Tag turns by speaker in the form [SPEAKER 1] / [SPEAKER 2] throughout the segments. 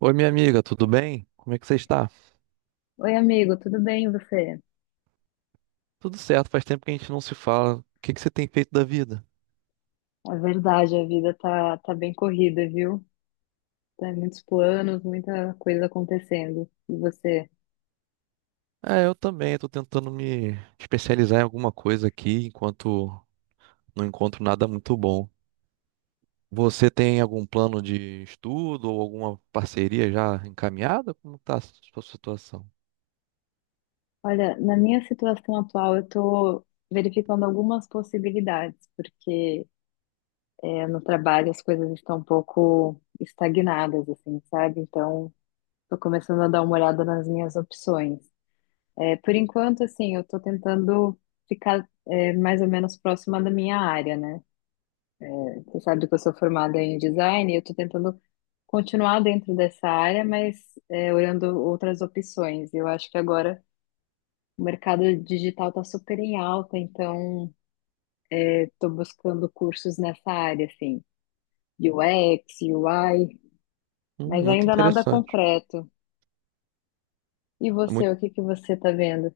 [SPEAKER 1] Oi, minha amiga, tudo bem? Como é que você está?
[SPEAKER 2] Oi, amigo, tudo bem e você?
[SPEAKER 1] Tudo certo, faz tempo que a gente não se fala. O que você tem feito da vida?
[SPEAKER 2] É verdade, a vida tá bem corrida, viu? Tem muitos planos, muita coisa acontecendo. E você?
[SPEAKER 1] Ah, eu também, estou tentando me especializar em alguma coisa aqui, enquanto não encontro nada muito bom. Você tem algum plano de estudo ou alguma parceria já encaminhada? Como está a sua situação?
[SPEAKER 2] Olha, na minha situação atual, eu tô verificando algumas possibilidades, porque no trabalho as coisas estão um pouco estagnadas, assim, sabe? Então, tô começando a dar uma olhada nas minhas opções. É, por enquanto, assim, eu tô tentando ficar mais ou menos próxima da minha área, né? Você sabe que eu sou formada em design e eu estou tentando continuar dentro dessa área, mas olhando outras opções. Eu acho que agora o mercado digital está super em alta, então eu estou buscando cursos nessa área, assim, UX, UI, mas
[SPEAKER 1] Muito
[SPEAKER 2] ainda nada
[SPEAKER 1] interessante.
[SPEAKER 2] concreto. E
[SPEAKER 1] É,
[SPEAKER 2] você,
[SPEAKER 1] muito...
[SPEAKER 2] o que que você está vendo?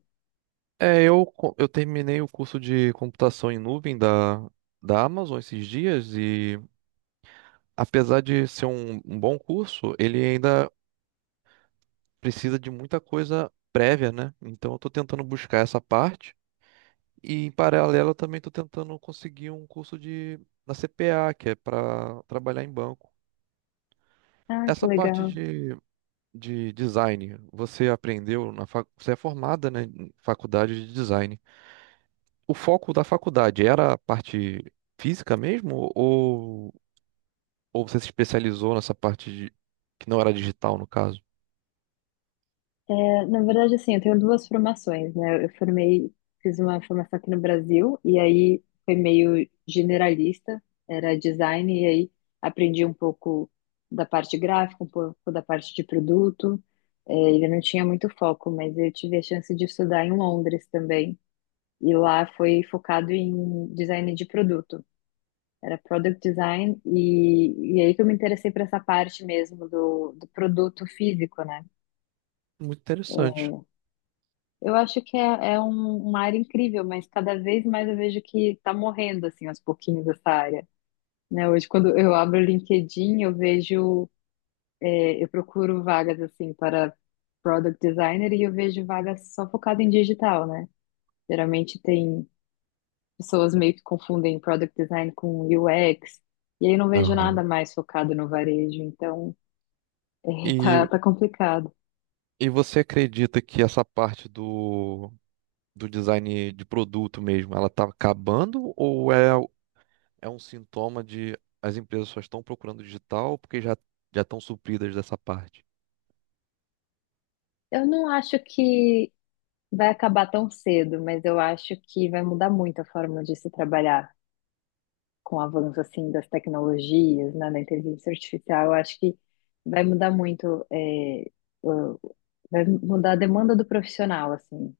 [SPEAKER 1] eu, eu terminei o curso de computação em nuvem da Amazon esses dias e, apesar de ser um bom curso, ele ainda precisa de muita coisa prévia, né? Então eu tô tentando buscar essa parte e, em paralelo, eu também tô tentando conseguir um curso de na CPA, que é para trabalhar em banco.
[SPEAKER 2] Ah, que
[SPEAKER 1] Essa parte
[SPEAKER 2] legal.
[SPEAKER 1] de design, você aprendeu na você é formada, né, em faculdade de design. O foco da faculdade era a parte física mesmo, ou você se especializou nessa parte de... que não era digital, no caso?
[SPEAKER 2] Na verdade, assim, eu tenho duas formações, né? Eu formei, fiz uma formação aqui no Brasil e aí foi meio generalista, era design, e aí aprendi um pouco da parte gráfica, um pouco da parte de produto. É, ele não tinha muito foco, mas eu tive a chance de estudar em Londres também. E lá foi focado em design de produto. Era product design, e, aí que eu me interessei por essa parte mesmo do produto físico, né?
[SPEAKER 1] Muito interessante.
[SPEAKER 2] Eu acho que é uma área incrível, mas cada vez mais eu vejo que está morrendo, assim, aos pouquinhos, essa área. Né? Hoje, quando eu abro o LinkedIn, eu vejo, eu procuro vagas, assim, para product designer e eu vejo vagas só focadas em digital, né? Geralmente tem pessoas meio que confundem product design com UX, e aí eu não vejo nada
[SPEAKER 1] Aham.
[SPEAKER 2] mais focado no varejo, então, tá,
[SPEAKER 1] E,
[SPEAKER 2] tá complicado.
[SPEAKER 1] e você acredita que essa parte do design de produto mesmo, ela está acabando, ou é um sintoma de as empresas só estão procurando digital porque já estão supridas dessa parte?
[SPEAKER 2] Eu não acho que vai acabar tão cedo, mas eu acho que vai mudar muito a forma de se trabalhar com o avanço assim das tecnologias, né, da inteligência artificial. Eu acho que vai mudar muito, o- vai mudar a demanda do profissional, assim,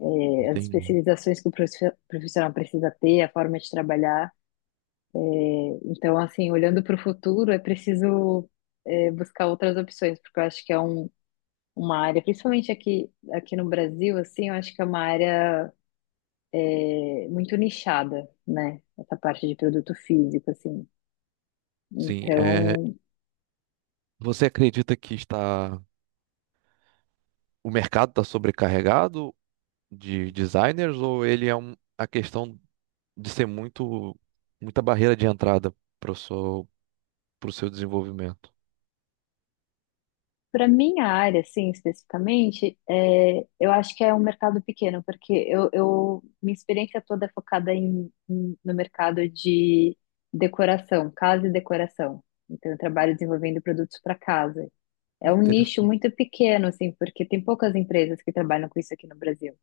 [SPEAKER 2] as
[SPEAKER 1] Entendi.
[SPEAKER 2] especializações que o profissional precisa ter, a forma de trabalhar. Então, assim, olhando para o futuro, é preciso buscar outras opções, porque eu acho que é uma área, principalmente aqui no Brasil, assim, eu acho que é uma área muito nichada, né? Essa parte de produto físico, assim.
[SPEAKER 1] Sim,
[SPEAKER 2] Então,
[SPEAKER 1] você acredita que está o mercado está sobrecarregado de designers, ou ele é um, a questão de ser muito muita barreira de entrada para o para o seu desenvolvimento?
[SPEAKER 2] para minha área, assim, especificamente, é, eu acho que é um mercado pequeno, porque minha experiência toda é focada no mercado de decoração, casa e decoração. Então, eu trabalho desenvolvendo produtos para casa.
[SPEAKER 1] Ah,
[SPEAKER 2] É um nicho
[SPEAKER 1] interessante.
[SPEAKER 2] muito pequeno, assim, porque tem poucas empresas que trabalham com isso aqui no Brasil.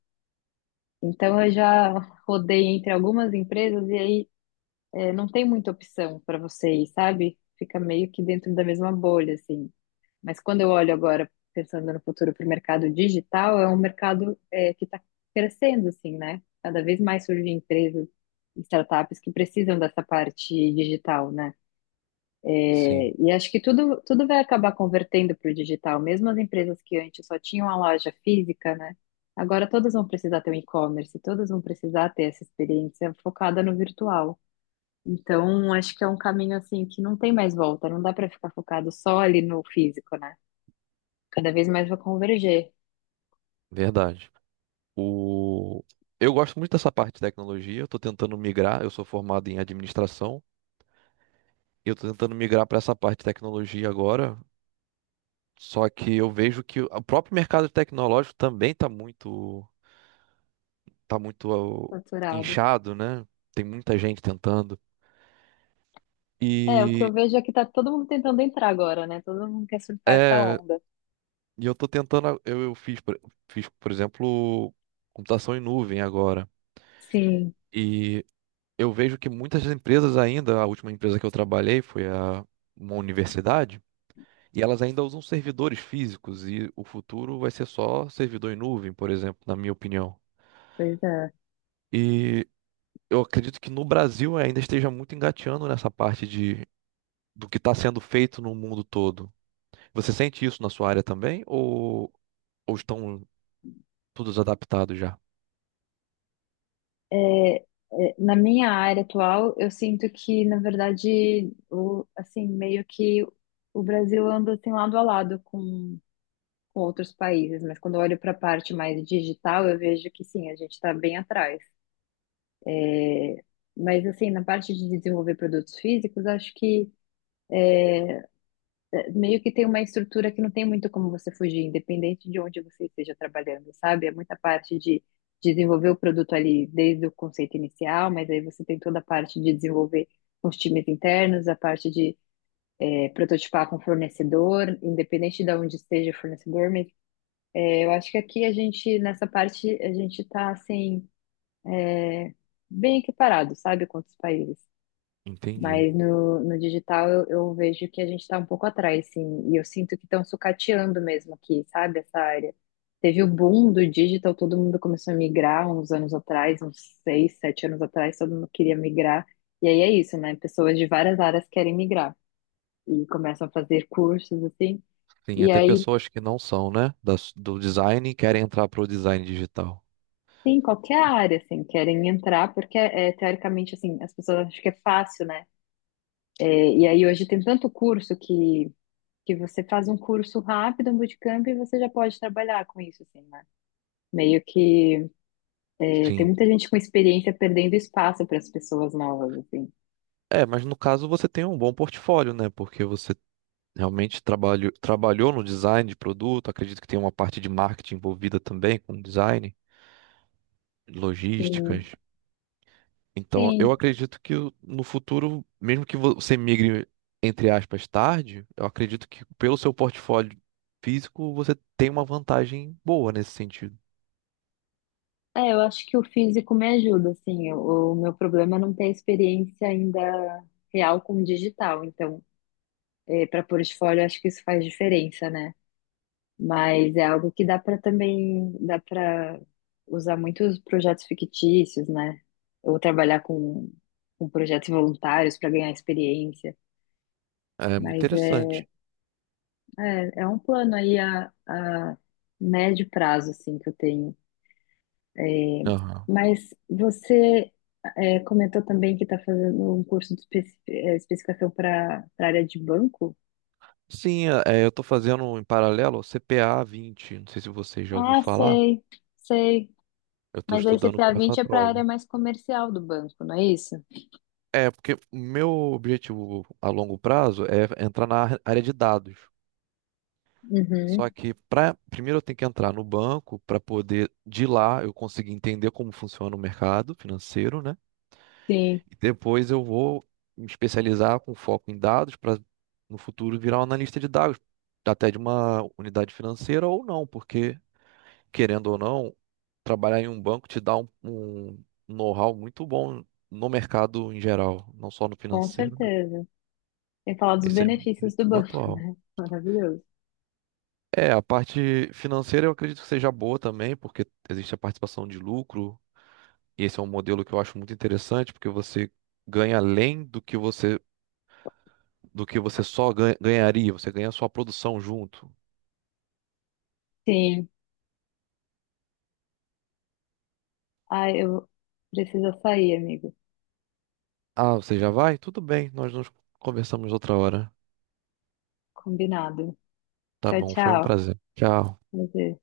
[SPEAKER 2] Então, eu já rodei entre algumas empresas e aí não tem muita opção para você ir, sabe? Fica meio que dentro da mesma bolha, assim. Mas quando eu olho agora, pensando no futuro para o mercado digital, é um mercado que está crescendo, assim, né? Cada vez mais surgem empresas, startups que precisam dessa parte digital, né?
[SPEAKER 1] Sim,
[SPEAKER 2] É, e acho que tudo vai acabar convertendo para o digital, mesmo as empresas que antes só tinham a loja física, né? Agora todas vão precisar ter um e-commerce, todas vão precisar ter essa experiência focada no virtual. Então, acho que é um caminho assim que não tem mais volta, não dá para ficar focado só ali no físico, né? Cada vez mais vai converger,
[SPEAKER 1] verdade. O... Eu gosto muito dessa parte de tecnologia, eu estou tentando migrar, eu sou formado em administração, e eu estou tentando migrar para essa parte de tecnologia agora, só que eu vejo que o próprio mercado tecnológico também está muito, tá muito ó,
[SPEAKER 2] saturado.
[SPEAKER 1] inchado, né? Tem muita gente tentando.
[SPEAKER 2] É, o que eu
[SPEAKER 1] E
[SPEAKER 2] vejo é que tá todo mundo tentando entrar agora, né? Todo mundo quer surfar essa
[SPEAKER 1] é,
[SPEAKER 2] onda.
[SPEAKER 1] e eu estou tentando, eu fiz, por exemplo, computação em nuvem agora,
[SPEAKER 2] Sim,
[SPEAKER 1] e eu vejo que muitas empresas ainda, a última empresa que eu trabalhei foi uma universidade, e elas ainda usam servidores físicos, e o futuro vai ser só servidor em nuvem, por exemplo, na minha opinião.
[SPEAKER 2] pois é.
[SPEAKER 1] E eu acredito que no Brasil ainda esteja muito engateando nessa parte do que está sendo feito no mundo todo. Você sente isso na sua área também, ou estão todos adaptados já?
[SPEAKER 2] Na minha área atual, eu sinto que, na verdade, o, assim, meio que o Brasil anda assim lado a lado com outros países, mas quando eu olho para a parte mais digital, eu vejo que sim, a gente está bem atrás. É, mas assim, na parte de desenvolver produtos físicos, acho que meio que tem uma estrutura que não tem muito como você fugir, independente de onde você esteja trabalhando, sabe? É muita parte de desenvolver o produto ali desde o conceito inicial, mas aí você tem toda a parte de desenvolver com os times internos, a parte de prototipar com fornecedor, independente de onde esteja o fornecedor. Mas, é, eu acho que aqui a gente, nessa parte, a gente está assim, bem equiparado, sabe, com outros países.
[SPEAKER 1] Entendi.
[SPEAKER 2] Mas no digital eu vejo que a gente está um pouco atrás, sim. E eu sinto que estão sucateando mesmo aqui, sabe, essa área. Teve o boom do digital, todo mundo começou a migrar uns anos atrás, uns seis, sete anos atrás, todo mundo queria migrar. E aí é isso, né? Pessoas de várias áreas querem migrar e começam a fazer cursos, assim.
[SPEAKER 1] Sim,
[SPEAKER 2] E
[SPEAKER 1] até
[SPEAKER 2] aí,
[SPEAKER 1] pessoas que não são, né, do design, e querem entrar para o design digital.
[SPEAKER 2] sim, qualquer área, assim, querem entrar, porque, teoricamente, assim, as pessoas acham que é fácil, né? É, e aí hoje tem tanto curso que você faz um curso rápido, um bootcamp, e você já pode trabalhar com isso, assim, né? Meio que tem
[SPEAKER 1] Sim.
[SPEAKER 2] muita gente com experiência perdendo espaço para as pessoas novas, assim.
[SPEAKER 1] É, mas no caso você tem um bom portfólio, né? Porque você realmente trabalhou no design de produto, acredito que tem uma parte de marketing envolvida também com design, logísticas.
[SPEAKER 2] Sim,
[SPEAKER 1] Então, eu
[SPEAKER 2] sim.
[SPEAKER 1] acredito que no futuro, mesmo que você migre, entre aspas, tarde, eu acredito que pelo seu portfólio físico você tem uma vantagem boa nesse sentido.
[SPEAKER 2] É, eu acho que o físico me ajuda, assim. O meu problema é não ter experiência ainda real com o digital. Então, para portfólio, eu acho que isso faz diferença, né? Mas é algo que dá para também, dá para usar muitos projetos fictícios, né? Ou trabalhar com projetos voluntários para ganhar experiência.
[SPEAKER 1] É muito
[SPEAKER 2] Mas
[SPEAKER 1] interessante.
[SPEAKER 2] é um plano aí a médio prazo, assim, que eu tenho.
[SPEAKER 1] Aham.
[SPEAKER 2] Mas você comentou também que está fazendo um curso de especificação para a área de banco?
[SPEAKER 1] Sim, eu estou fazendo em paralelo o CPA-20, não sei se você já ouviu
[SPEAKER 2] Ah,
[SPEAKER 1] falar,
[SPEAKER 2] sei, sei.
[SPEAKER 1] eu estou
[SPEAKER 2] Mas aí
[SPEAKER 1] estudando
[SPEAKER 2] CPA
[SPEAKER 1] para a
[SPEAKER 2] vinte é para a área
[SPEAKER 1] prova.
[SPEAKER 2] mais comercial do banco, não é isso?
[SPEAKER 1] É, porque o meu objetivo a longo prazo é entrar na área de dados.
[SPEAKER 2] Uhum.
[SPEAKER 1] Só que primeiro eu tenho que entrar no banco para poder, de lá, eu conseguir entender como funciona o mercado financeiro, né?
[SPEAKER 2] Sim.
[SPEAKER 1] E depois eu vou me especializar com foco em dados para, no futuro, virar um analista de dados, até de uma unidade financeira ou não, porque, querendo ou não, trabalhar em um banco te dá um know-how muito bom no mercado em geral, não só no
[SPEAKER 2] Com
[SPEAKER 1] financeiro.
[SPEAKER 2] certeza. Tem que falar dos
[SPEAKER 1] Esse é o
[SPEAKER 2] benefícios do
[SPEAKER 1] objetivo
[SPEAKER 2] banco,
[SPEAKER 1] atual.
[SPEAKER 2] né? Maravilhoso.
[SPEAKER 1] É, a parte financeira eu acredito que seja boa também, porque existe a participação de lucro, e esse é um modelo que eu acho muito interessante, porque você ganha além do que você só ganharia, você ganha a sua produção junto.
[SPEAKER 2] Sim. Ah, eu preciso sair, amigo.
[SPEAKER 1] Ah, você já vai? Tudo bem, nós nos conversamos outra hora.
[SPEAKER 2] Combinado.
[SPEAKER 1] Tá
[SPEAKER 2] Tchau,
[SPEAKER 1] bom, foi um
[SPEAKER 2] tchau.
[SPEAKER 1] prazer. Tchau.
[SPEAKER 2] Prazer.